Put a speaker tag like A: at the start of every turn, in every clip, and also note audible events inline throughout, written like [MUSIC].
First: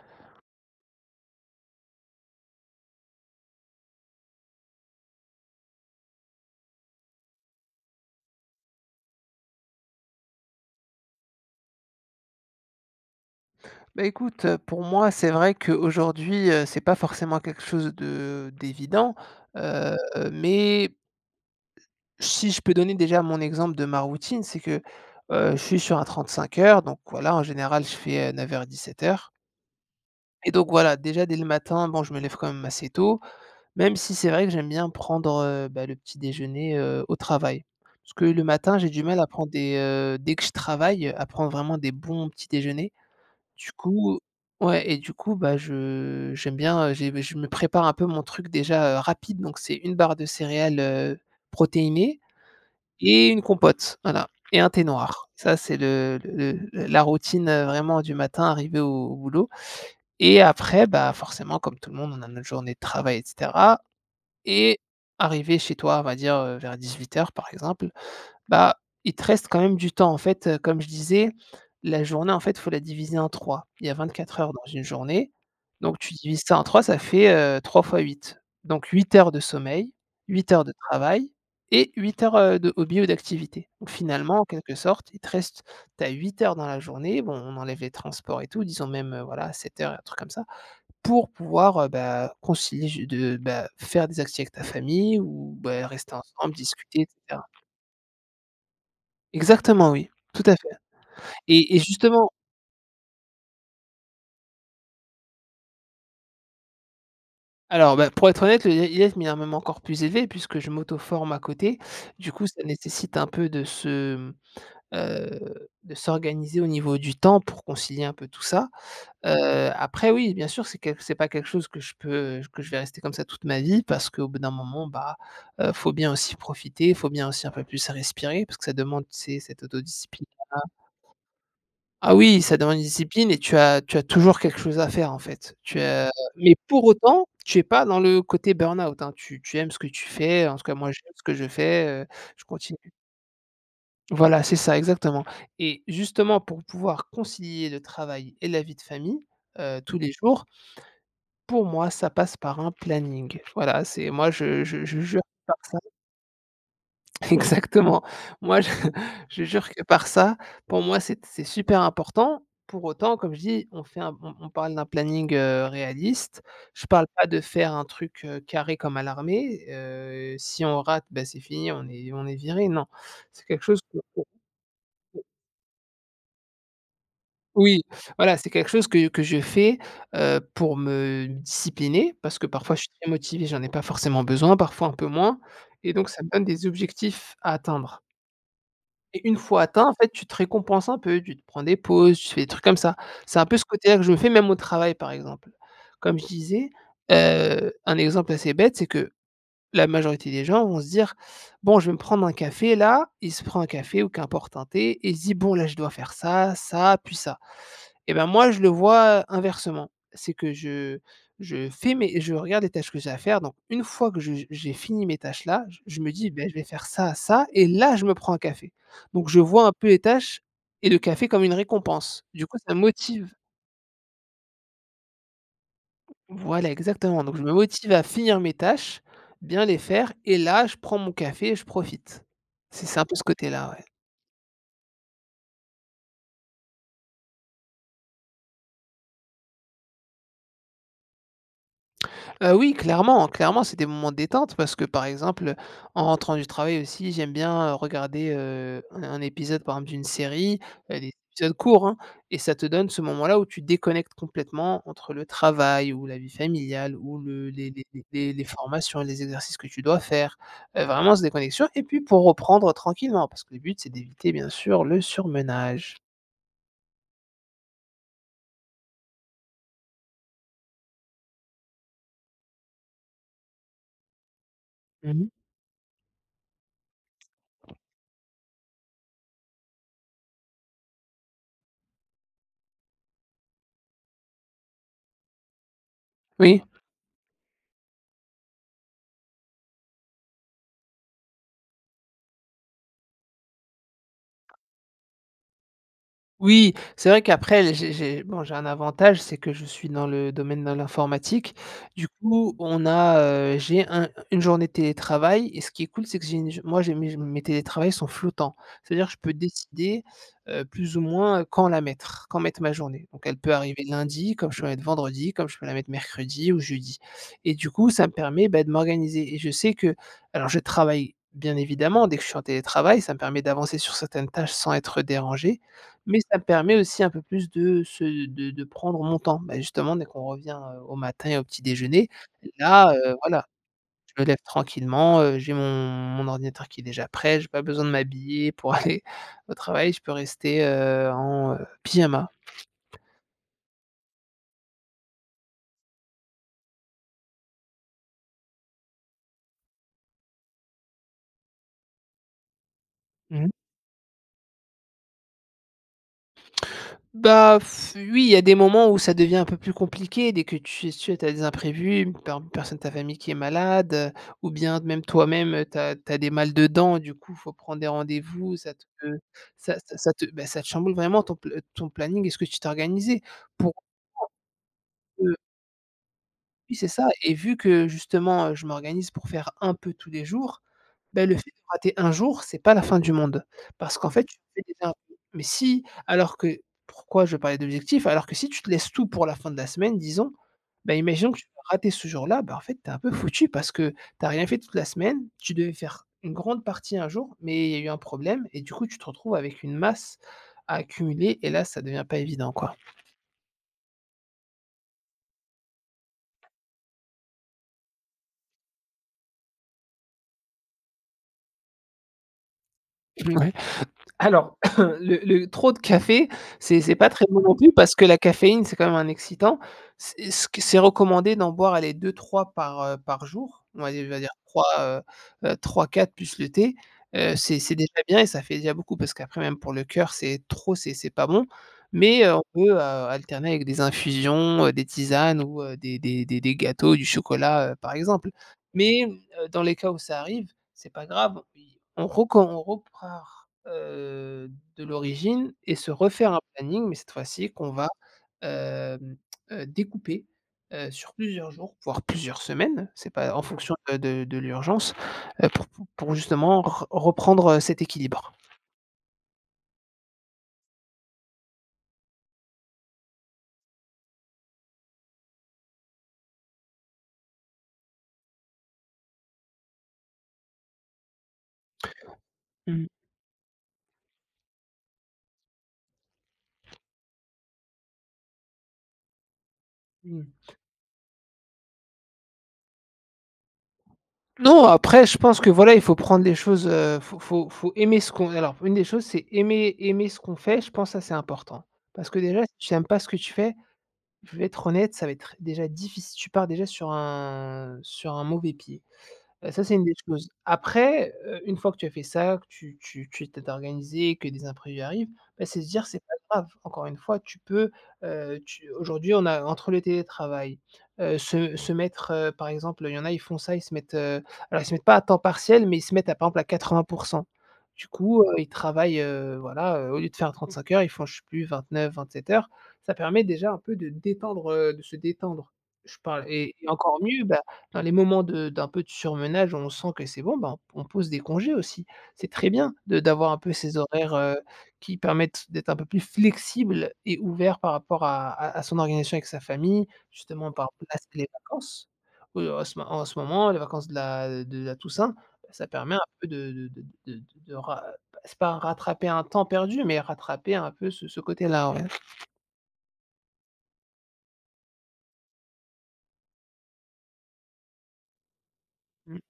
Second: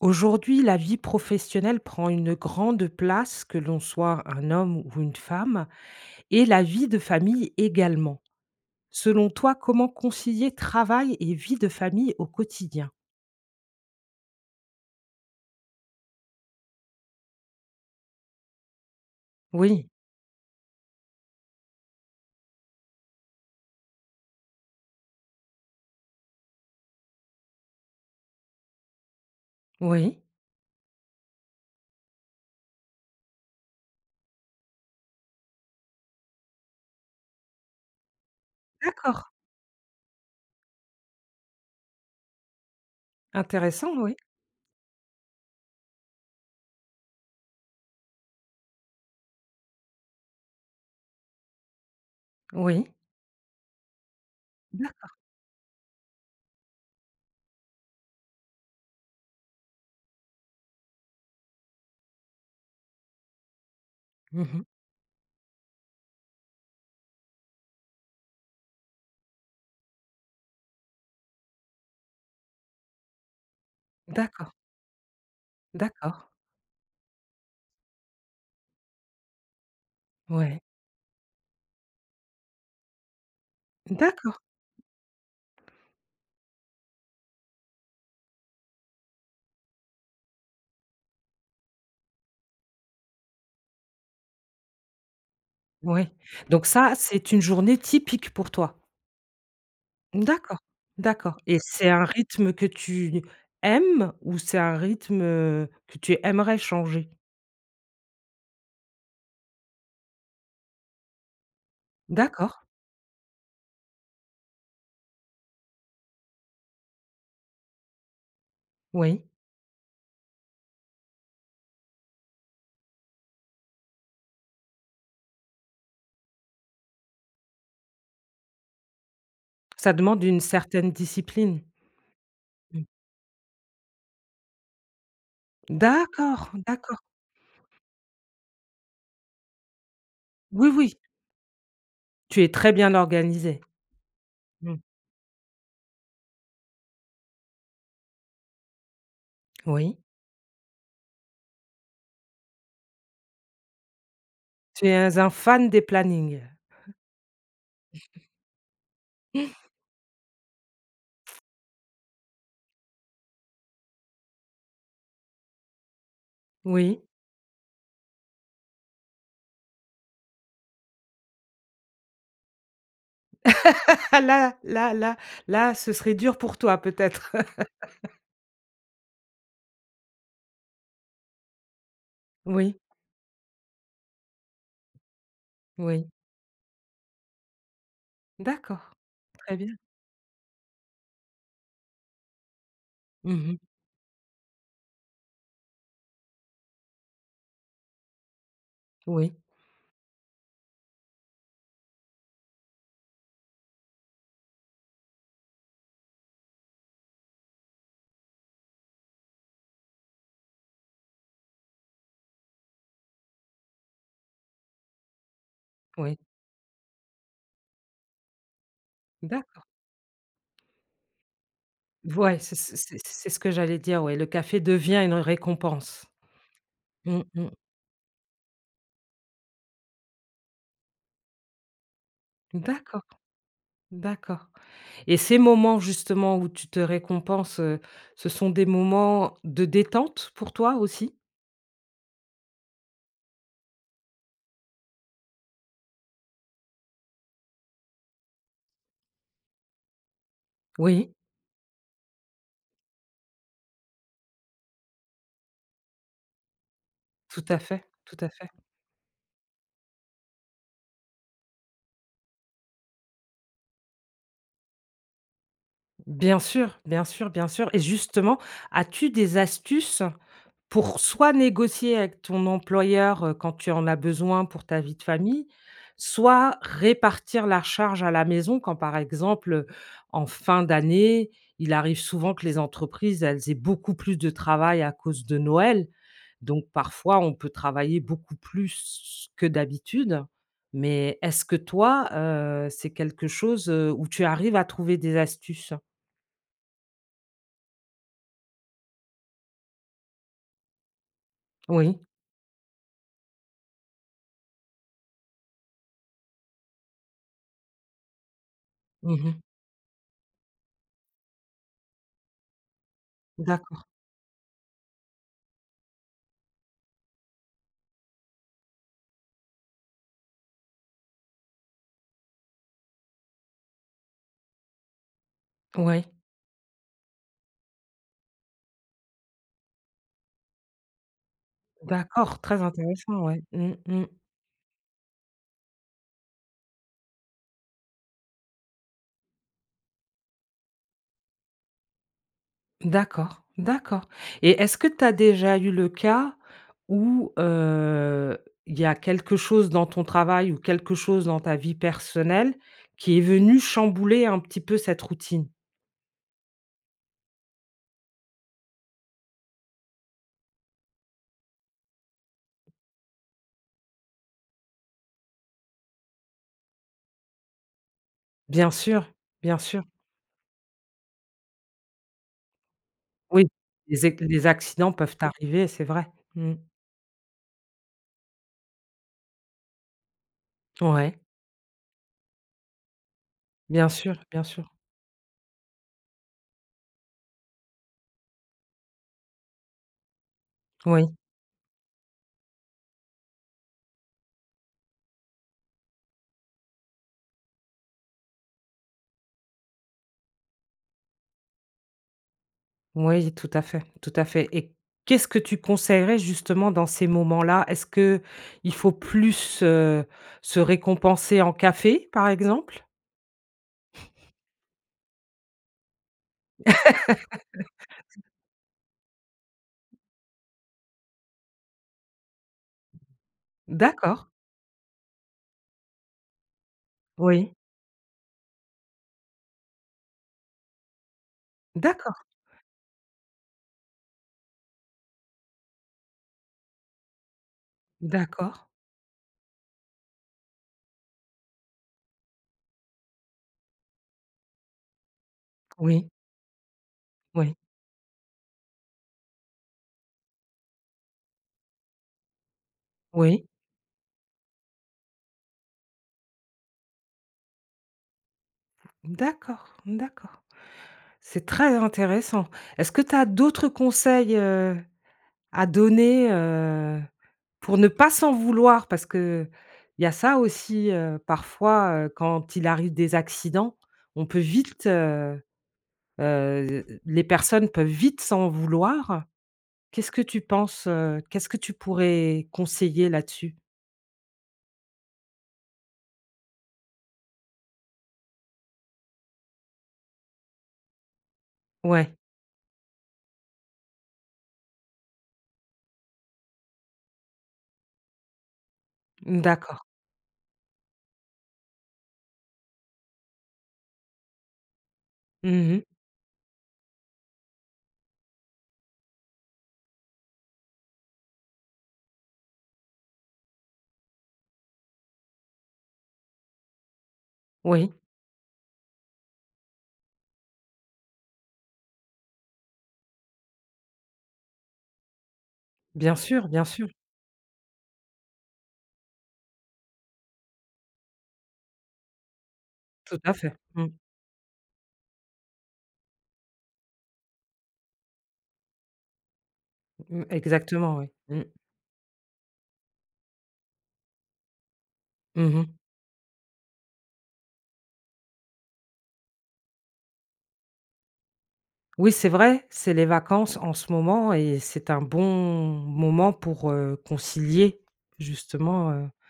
A: Aujourd'hui, la vie professionnelle prend une grande place, que l'on soit un homme ou une femme, et la vie de famille également. Selon toi, comment concilier travail et vie de famille au quotidien?
B: Bah, écoute, pour moi, c'est vrai qu'aujourd'hui, c'est pas forcément quelque chose de d'évident,
A: Oui,
B: heu, mais si je peux donner déjà mon exemple de ma routine, c'est que, je suis sur un 35 heures, donc voilà, en général, je fais, 900 heures.
A: oui.
B: Et donc voilà, déjà dès le matin, bon, je me lève quand même assez tôt, même si c'est vrai que j'aime bien prendre, le petit déjeuner, au travail. Parce que le matin, j'ai du mal
A: D'accord.
B: à prendre des, dès que je travaille, à prendre vraiment des bons petits déjeuners. Du
A: Intéressant, oui.
B: coup ouais, et du coup, bah, je j'aime bien, j'ai bah, je me prépare un peu mon truc déjà, rapide, donc c'est une barre de céréales, protéinées,
A: Oui.
B: et une compote, voilà, et un thé
A: D'accord.
B: noir. Ça, c'est le la routine, vraiment du matin arrivé au boulot, et après, bah, forcément comme tout le monde, on a notre journée de travail, et cetera,
A: Mmh.
B: et arrivé chez toi, on va dire, vers 18 h, par exemple, bah, il te reste quand même du temps. En fait, comme je disais, la journée, en fait, faut la diviser en 3. Il y a 24 heures
A: D'accord,
B: dans une journée, donc tu
A: d'accord.
B: divises ça en 3, ça fait, 3 fois 8. Donc 8 heures de sommeil, huit
A: Oui.
B: heures de travail, et 8 heures, de hobby ou d'activité. Donc finalement,
A: D'accord.
B: en quelque sorte, il te reste, tu as 8 heures dans la journée, bon, on enlève les transports et tout, disons même, voilà, 7 heures, un truc comme ça, pour pouvoir, concilier faire des activités avec ta famille, ou, bah,
A: Oui.
B: rester ensemble,
A: Donc ça,
B: discuter, et...
A: c'est une journée typique pour toi?
B: Exactement, oui, tout à
A: D'accord,
B: fait.
A: d'accord, et
B: Et
A: c'est un
B: justement...
A: rythme que tu aimes ou c'est un rythme, que tu aimerais changer?
B: Alors, bah, pour être honnête, le I IELTS met même encore plus élevé puisque je m'auto-forme à côté. Du coup,
A: D'accord,
B: ça nécessite un peu de s'organiser au niveau du temps pour concilier un peu tout ça.
A: oui.
B: Heu, Après, oui, bien sûr, c'est pas quelque chose que je vais rester comme ça toute ma vie, parce qu'au bout d'un moment, bah, faut bien aussi profiter, faut bien aussi un peu plus respirer, parce que ça demande, tu sais, cette
A: Ça demande
B: autodiscipline.
A: une certaine discipline.
B: Ah oui, ça demande une
A: Mmh.
B: discipline, et tu as toujours quelque chose à faire, en fait. Tu as
A: D'accord,
B: Mais pour
A: d'accord.
B: autant, tu es pas dans le côté burn-out, hein. Tu aimes ce que tu fais, en tout
A: Oui,
B: cas moi
A: oui,
B: j'aime ce que je fais,
A: tu
B: je
A: es très
B: continue.
A: bien organisée.
B: Voilà, c'est ça,
A: Mmh.
B: exactement. Et justement pour pouvoir concilier le travail et la vie de famille,
A: Oui.
B: tous les jours, pour moi ça passe par un planning. Voilà, c'est moi je je
A: Tu
B: je
A: es
B: jure
A: un
B: par
A: fan
B: ça.
A: des plannings.
B: [LAUGHS] Exactement. Moi, je [LAUGHS] je jure que par ça, pour moi, c'est super important. Pour autant, comme je dis, on fait un on parle d'un planning, réaliste. Je
A: Oui.
B: parle
A: [LAUGHS]
B: pas de faire un truc, carré comme à l'armée. Si on rate, bah, c'est fini, on est viré, non. C'est quelque chose que
A: Ah là là là là, ce serait dur pour toi peut-être? [LAUGHS]
B: Oui, voilà, c'est quelque chose que je fais, pour me discipliner parce que parfois
A: Oui,
B: je suis très motivé, j'en ai pas forcément besoin, parfois un peu moins, et donc
A: oui.
B: ça me donne des objectifs à atteindre.
A: D'accord,
B: Et une
A: très
B: fois
A: bien.
B: atteint, en fait, tu te récompenses un peu, tu te prends des pauses, tu fais des trucs comme ça. C'est un peu
A: Mmh.
B: ce côté-là que je me fais même au travail, par exemple. Comme je disais, un exemple assez bête, c'est que
A: Oui,
B: la majorité des gens vont se dire: «Bon, je vais me prendre un café là». Il se prend un café, ou qu'importe un thé, et il se dit: «Bon là, je dois faire ça, ça, puis ça», et ben moi, je le vois inversement. C'est que je fais mes je regarde les tâches que j'ai à faire, donc une fois que je j'ai fini mes tâches là, je me
A: oui.
B: dis: ben je vais faire ça, ça», et là, je me prends un café. Donc je
A: D'accord.
B: vois un peu les tâches et le café comme une récompense.
A: Ouais,
B: Du
A: c'est
B: coup, ça
A: c'est
B: me
A: c'est c'est
B: motive.
A: ce que j'allais dire, ouais, le café devient une récompense.
B: Voilà, exactement.
A: Mmh
B: Donc je
A: mh.
B: me motive à finir mes tâches, bien les faire, et là, je prends mon café et je profite. C'est un
A: D'accord,
B: peu ce côté-là, ouais.
A: d'accord, et ces moments justement où tu te récompenses, ce sont des moments de détente pour toi aussi?
B: Oui, clairement, clairement, c'est des moments de détente parce que, par exemple, en rentrant du travail aussi, j'aime bien, regarder, un épisode, par exemple, d'une série, des
A: Oui,
B: épisodes courts, hein, et ça te donne ce moment-là où tu déconnectes complètement entre le travail, ou la vie familiale, ou
A: tout
B: le
A: à fait, tout à
B: les
A: fait.
B: formations, les exercices que tu dois faire, vraiment cette déconnexion, et puis pour reprendre tranquillement parce que le but, c'est d'éviter, bien sûr, le surmenage.
A: Bien sûr, bien sûr, bien sûr, et justement, as-tu des astuces? Pour soit négocier avec ton employeur, quand tu en as besoin pour ta vie de
B: Mmh.
A: famille, soit répartir la charge à la maison quand, par exemple, en fin d'année, il arrive souvent que les entreprises, elles aient beaucoup plus de travail à cause de Noël.
B: Oui.
A: Donc parfois, on peut travailler beaucoup plus que d'habitude. Mais est-ce que toi, c'est quelque chose, où tu arrives à trouver des astuces?
B: Oui, c'est vrai qu'après j'ai bon, j'ai un avantage, c'est que je suis dans le domaine de l'informatique.
A: Oui.
B: Du coup, on a, j'ai un une journée de télétravail, et ce qui est cool, c'est que j'ai une j moi j'ai mes télétravails sont flottants. C'est-à-dire que je peux
A: Mmh.
B: décider, plus ou moins quand la mettre, quand mettre ma journée. Donc elle peut arriver
A: D'accord.
B: lundi, comme je peux la mettre vendredi, comme je peux la mettre mercredi ou jeudi, et du coup, ça me permet, bah, de m'organiser, et je sais que... Alors je travaille bien évidemment dès que je suis en télétravail, ça me permet d'avancer sur certaines tâches sans être dérangé,
A: Oui.
B: mais ça me permet aussi un peu plus de se de prendre mon temps. Bah, justement, dès qu'on revient, au matin et au petit déjeuner,
A: D'accord, très
B: là,
A: intéressant, ouais.
B: voilà,
A: Mmh mh.
B: je me lève tranquillement, j'ai mon ordinateur qui est déjà prêt, j'ai pas besoin de m'habiller pour [LAUGHS] aller au travail, je peux rester, en, pyjama.
A: D'accord, d'accord, et est-ce que tu as déjà eu le cas où, il y a quelque chose dans ton travail ou quelque chose dans ta vie personnelle qui est
B: Mmh mh.
A: venu chambouler un petit peu cette routine?
B: Bah, pff, oui, il y a des moments où ça devient un peu plus compliqué dès que tu as des imprévus, une personne de ta famille qui est malade, ou bien même toi-même, tu as des mal de dents, du coup, faut prendre des rendez-vous,
A: Bien
B: ça te...
A: sûr, bien sûr.
B: ça te chamboule vraiment ton planning et ce que tu t'es organisé
A: Oui,
B: pour,
A: les accidents peuvent arriver, c'est vrai. Mmh.
B: oui, c'est ça, et vu que justement, je m'organise pour faire un peu tous les jours,
A: Ouais,
B: ben le fait de rater un jour, c'est pas la fin du monde.
A: bien
B: Parce qu'en
A: sûr,
B: fait, tu
A: bien
B: fais
A: sûr.
B: déjà un peu. Mais si, alors que... pourquoi je parlais d'objectifs? Alors que si tu te laisses tout pour la fin de la semaine, disons, ben
A: Oui.
B: imaginons que tu vas rater ce jour-là, ben en fait, t'es un peu foutu parce que t'as rien fait toute la semaine, tu devais faire une grande partie un jour, mais il y a eu un problème, et du coup, tu te retrouves avec une masse à accumuler, et là, ça devient pas évident, quoi.
A: Oui, tout à fait, tout à fait, et qu'est-ce que tu conseillerais justement dans ces moments-là? Est-ce que il faut plus, se récompenser en café, par exemple?
B: Donc... Alors, [LAUGHS] [CLEARS THROAT] le trop de café, c'est pas très bon non plus parce que la caféine, c'est quand même un excitant. C'est ce que c'est recommandé d'en boire, allez, deux trois par jour. On va dire,
A: D'accord,
B: 3, 3-4 plus le thé. Heu,
A: oui,
B: c'est c'est déjà bien, et ça fait déjà beaucoup parce qu'après même pour le cœur, c'est trop, c'est pas bon. Mais,
A: d'accord,
B: on peut, alterner avec des infusions, des tisanes, ou, des gâteaux, du chocolat, par exemple.
A: d'accord,
B: Mais, dans les cas où ça arrive, c'est pas grave, on repart, de l'origine, et se
A: oui,
B: refaire un planning, mais cette fois-ci
A: oui,
B: qu'on va, hem, découper, sur plusieurs jours, voire plusieurs semaines. C'est pas en
A: oui,
B: fonction de l'urgence, pour justement re reprendre, cet équilibre.
A: d'accord, d'accord. C'est très intéressant. Est-ce que tu as d'autres conseils, à donner, pour ne pas s'en vouloir, parce que il y a ça aussi, parfois, quand il
B: Mmh.
A: arrive des accidents, on peut vite, les personnes peuvent vite s'en vouloir. Qu'est-ce que
B: Mmh.
A: tu penses, qu'est-ce que tu pourrais conseiller là-dessus?
B: Non, après, je pense que voilà, il faut prendre les choses, faut faut faut aimer ce qu'on alors une des choses, c'est aimer ce qu'on fait, je pense que ça c'est important. Parce
A: Ouais,
B: que déjà, si tu aimes pas ce que tu fais, je vais être honnête, ça va être déjà difficile, tu pars déjà sur un mauvais pied.
A: mmh,
B: Ça, c'est
A: d'accord.
B: une des choses. Après, une fois que tu as fait ça, que tu t'es organisé, que des imprévus arrivent, bah, c'est se
A: Mmh.
B: dire: «C'est pas grave». Encore une fois, tu peux, tu aujourd'hui, on a entre le télétravail, se mettre, par exemple, il y en a, ils font ça, ils se mettent, alors ils se mettent pas à temps partiel, mais ils se mettent à, par exemple, à 80%. Du
A: Oui,
B: coup, ils travaillent, voilà, au lieu de faire 35 heures, ils font, je sais plus, 27 heures. Ça permet déjà un peu de détendre, de se détendre. Je
A: bien
B: parle
A: sûr,
B: et
A: bien
B: et
A: sûr.
B: encore mieux, bah dans les moments de d'un peu de surmenage, on sent que c'est bon, ben, on pose des congés aussi. C'est très bien de
A: Tout
B: d'avoir
A: à
B: un peu
A: fait.
B: ces
A: Mmh,
B: horaires, qui permettent d'être un peu plus flexible et ouvert par rapport à son organisation avec sa famille,
A: mmh,
B: justement par
A: exactement,
B: là,
A: oui.
B: les
A: Mmh.
B: vacances. En ce moment, les vacances de la Toussaint, ça
A: Mmh.
B: permet un peu de ra c'est pas rattraper un temps perdu, mais rattraper un peu ce côté-là, ouais.
A: Oui, c'est vrai, c'est les vacances en ce moment, et c'est un bon moment pour, concilier justement,
B: Mmh.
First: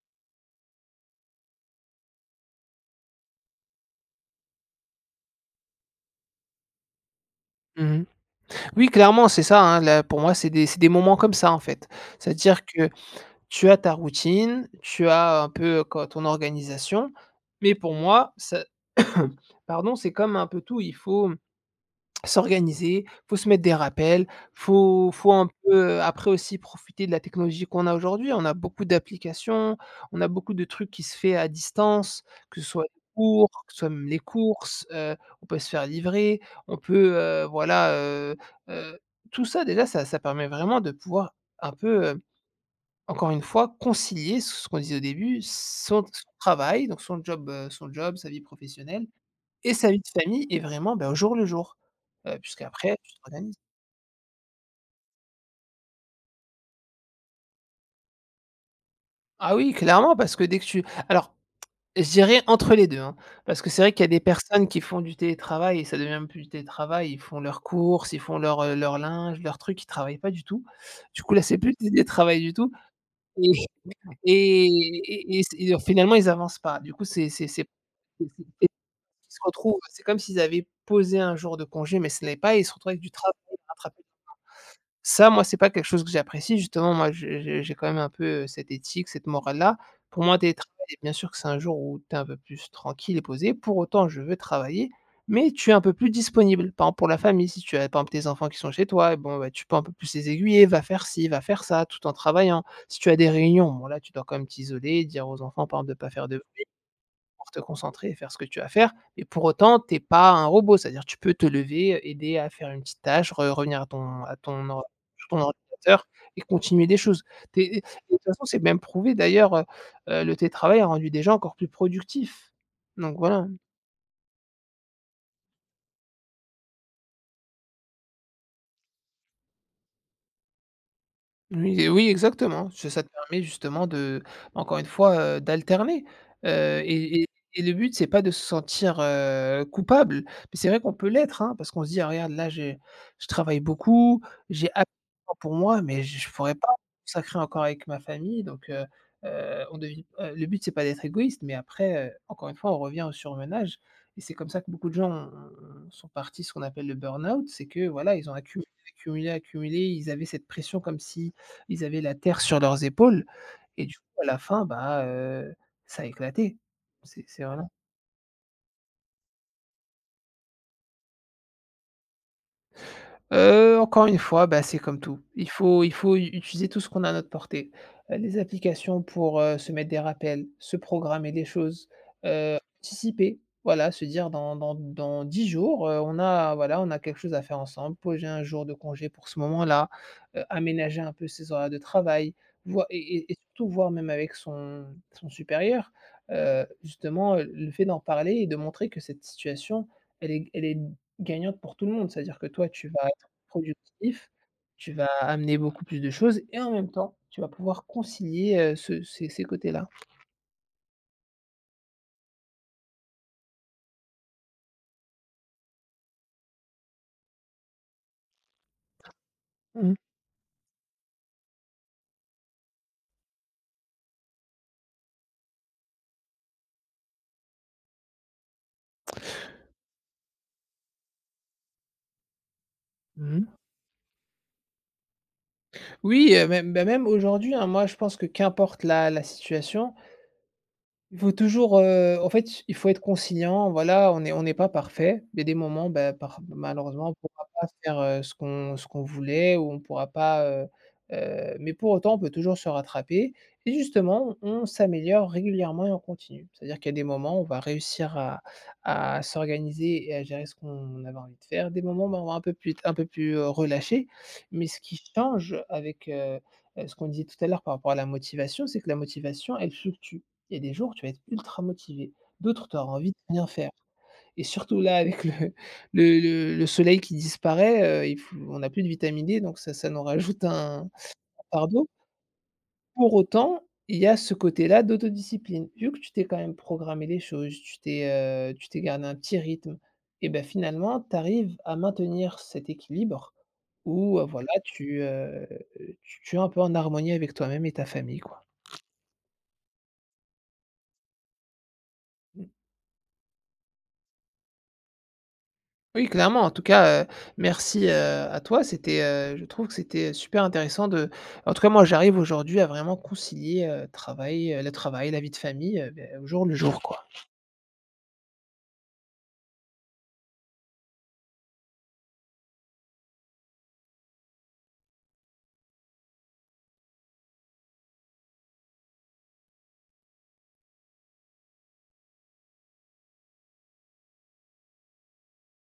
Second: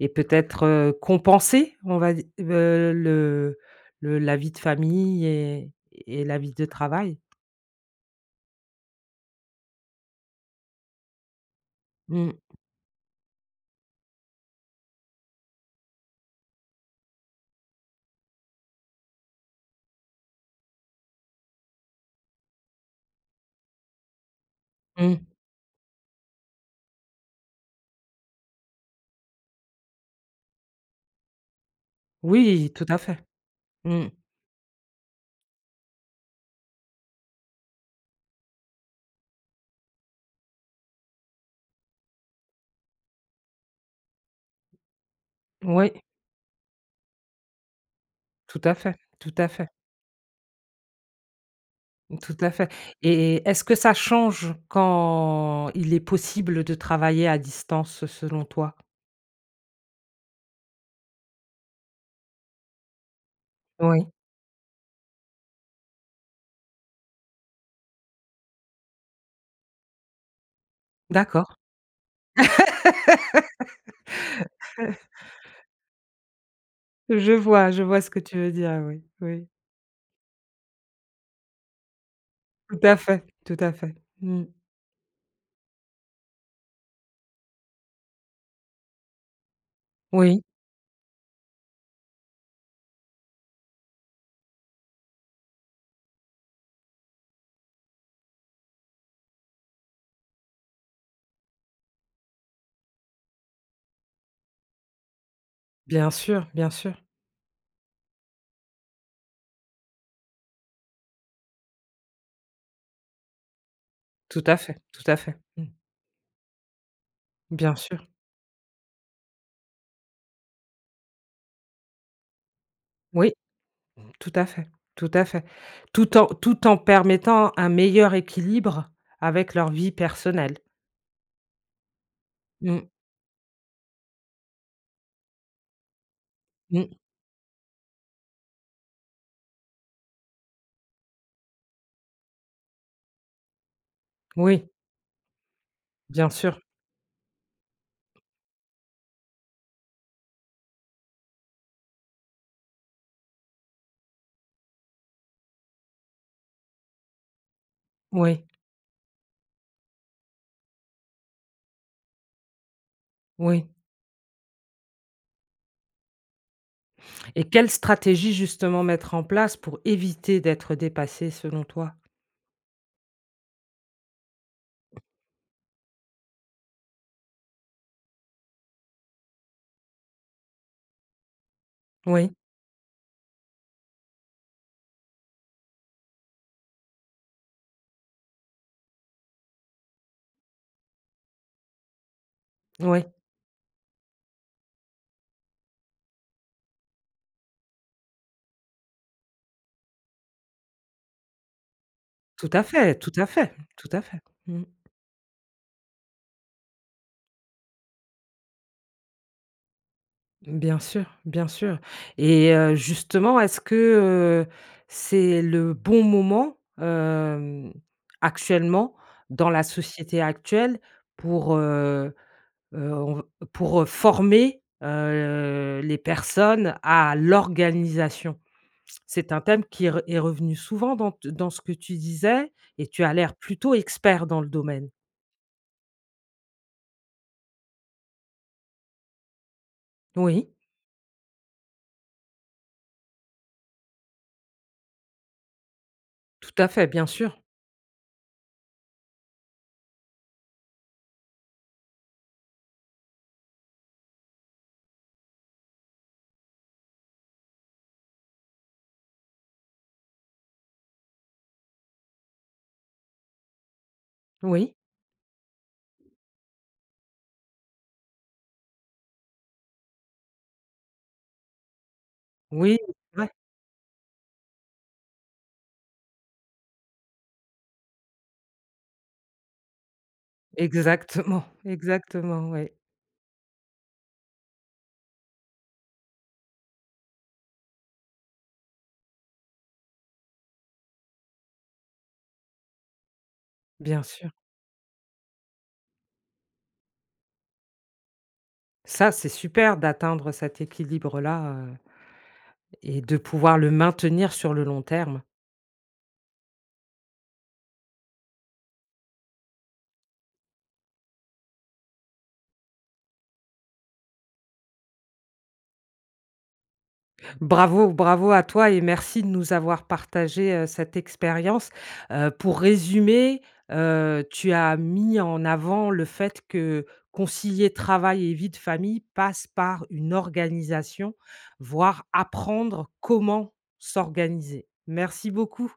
A: et peut-être, compenser, on va di le la vie de famille et la vie de travail.
B: Mmh. Oui, clairement, c'est ça, hein, là, pour moi, c'est des moments comme ça, en fait.
A: Mmh,
B: C'est-à-dire que tu as ta routine, tu as un peu, co ton organisation, mais pour moi, ça [COUGHS] pardon, c'est comme un peu tout, il faut s'organiser, faut se mettre des rappels, faut
A: mmh.
B: faut un peu après aussi profiter de la technologie qu'on a aujourd'hui. On a beaucoup d'applications, on a beaucoup de trucs qui se fait à distance, que ce
A: Oui,
B: soit
A: tout à
B: les
A: fait.
B: cours, que ce soit
A: Mmh.
B: même les courses, on peut se faire livrer, on peut, heu, tout ça déjà ça permet vraiment de pouvoir un peu, encore une fois, concilier ce qu'on disait au début,
A: Oui,
B: son travail, donc son job, sa vie
A: tout à fait,
B: professionnelle et sa vie de famille et vraiment, bah, au jour le jour,
A: tout à fait,
B: puisqu'après tu
A: et
B: t'organises.
A: est-ce que ça change quand il est possible de travailler à distance selon toi?
B: Ah oui, clairement, parce que dès que tu alors, je dirais entre les 2, hein, parce que c'est vrai qu'il y
A: Oui,
B: a des personnes qui font du télétravail et ça devient même plus du télétravail, ils font leurs courses, ils font leur linge, leurs trucs, ils travaillent pas du tout. Du coup, là,
A: d'accord.
B: c'est plus du télétravail du tout et et c et finalement, ils avancent pas. Du coup,
A: Je vois ce que tu veux
B: c'est
A: dire, oui,
B: qui se
A: oui.
B: retrouvent, c'est comme s'ils avaient posé un jour de congé, mais ce n'est pas et ils se
A: Tout
B: retrouvent
A: à
B: avec du
A: fait,
B: travail
A: tout à
B: à
A: fait.
B: rattraper.
A: Mmh.
B: Ça, moi, c'est pas quelque chose que j'apprécie, justement, moi, je j'ai quand même un peu, cette éthique, cette morale-là. Pour moi,
A: Oui,
B: télétravail, bien sûr que c'est un jour où tu es un peu plus tranquille et posé. Pour autant, je veux travailler, mais tu es un peu plus disponible. Par exemple, pour la famille, si tu as, par exemple, tes enfants qui sont chez toi, bon, bah, tu peux un peu plus les aiguiller: «Va faire ci, va faire ça», tout en travaillant. Si tu as des réunions, bon, là, tu dois quand même t'isoler, dire aux enfants, par exemple, de ne pas
A: bien
B: faire de
A: sûr, bien sûr.
B: pour te concentrer et faire ce que tu as à faire, mais pour autant, tu es pas un robot. C'est-à-dire tu peux te lever, aider à faire une petite tâche, re revenir à
A: Tout à
B: ton
A: fait,
B: or
A: tout à
B: sur ton
A: fait. Mmh.
B: ordinateur et continuer des choses. Tu
A: Bien
B: et de
A: sûr.
B: toute façon, c'est même prouvé d'ailleurs, le télétravail a rendu des gens encore plus productifs. Donc
A: Oui,
B: voilà.
A: tout à fait, tout à fait. Tout en permettant un meilleur équilibre avec leur vie personnelle.
B: Oui et oui, exactement.
A: Mmh,
B: Ça te permet justement de encore une fois, d'alterner, heu
A: mmh.
B: et et et le but, c'est pas de se sentir, coupable. Mais c'est vrai qu'on peut l'être, hein, parce qu'on se dit: «Ah regarde, là, j'ai je travaille beaucoup, j'ai
A: Oui,
B: à pour moi, mais je
A: bien
B: pourrais
A: sûr.
B: pas me consacrer encore avec ma famille», on devient le but, c'est pas d'être égoïste, mais après, encore une fois, on revient au surmenage et c'est comme ça que beaucoup de gens ont ont sont partis ce qu'on appelle le burn-out. C'est que, voilà, ils ont
A: Oui,
B: accumulé, accumulé, accumulé, ils avaient cette pression comme si ils avaient la terre sur leurs épaules
A: oui.
B: et du coup à la fin, bah, ça a éclaté. C'est
A: Et
B: c'est voilà.
A: quelle stratégie justement mettre en place pour éviter d'être dépassé selon toi?
B: Encore une fois, bah, c'est comme tout. Il faut u utiliser tout ce qu'on a à notre portée. Les applications pour, se mettre des rappels, se programmer des choses.
A: Oui,
B: Anticiper, voilà, se dire dans 10 jours, on a voilà, on a quelque chose à faire ensemble, poser un jour de congé pour ce moment-là, aménager un peu ses horaires de travail, voi
A: oui.
B: et surtout voir même avec son supérieur, justement, le fait d'en parler et de montrer que cette situation, elle est gagnante pour tout le monde. C'est-à-dire que
A: Tout à
B: toi, tu
A: fait,
B: vas
A: tout à
B: être
A: fait, tout à fait.
B: productif,
A: Mmh.
B: tu vas amener beaucoup plus de choses et en même temps, tu vas pouvoir concilier, ce ces ces côtés-là.
A: Bien sûr et justement, est-ce que, c'est le bon moment, actuellement, dans la
B: Mmh mh.
A: société actuelle pour, on pour former, les personnes à l'organisation? C'est un thème qui est revenu souvent dans t dans ce que tu disais, et tu as l'air
B: Mmh.
A: plutôt expert dans le domaine.
B: Oui, même, bah, même aujourd'hui, hein, moi je pense que qu'importe la situation,
A: Oui,
B: il faut toujours, en fait, il faut être conciliant, voilà, on n'est pas parfait. Il y a des moments, bah, par
A: tout à fait, bien
B: malheureusement, on ne
A: sûr.
B: pourra pas faire, ce qu'on voulait ou on pourra pas, mais pour autant, on peut toujours se rattraper et justement, on s'améliore régulièrement et en continu. C'est-à-dire qu'il y a des moments, où on va réussir à s'organiser et à gérer ce qu'on avait envie de faire. Des moments, où on va un peu plus, relâcher, mais
A: Oui,
B: ce qui change avec, ce qu'on disait tout à l'heure par rapport à la motivation, c'est que la motivation, elle fluctue. Il y a des jours, tu vas être ultra motivé, d'autres, tu
A: oui,
B: auras envie
A: c'est
B: de rien faire et surtout là, avec le soleil qui disparaît, il faut on n'a plus de vitamine D, donc ça nous rajoute un
A: exactement,
B: fardeau.
A: exactement, oui.
B: Pour autant, il y a ce côté-là d'autodiscipline. Vu que tu t'es quand même programmé les choses, tu t'es gardé un petit rythme et ben finalement, tu arrives à maintenir cet équilibre
A: Bien
B: où,
A: sûr.
B: voilà, tu, tu es un peu en harmonie avec toi-même et ta famille, quoi.
A: Ça, c'est super d'atteindre cet équilibre-là, et de pouvoir le maintenir sur le long terme.
B: Oui, clairement. En tout cas, merci, à toi. C'était, je trouve que c'était super intéressant de en tout cas, moi, j'arrive aujourd'hui à vraiment concilier, le travail, la vie de famille, beh, au jour le jour, quoi.
A: Bravo, bravo à toi, et merci de nous avoir partagé, cette expérience. Pour résumer, tu as mis en avant le fait que concilier travail et vie de famille passe par une organisation, voire apprendre comment s'organiser. Merci beaucoup.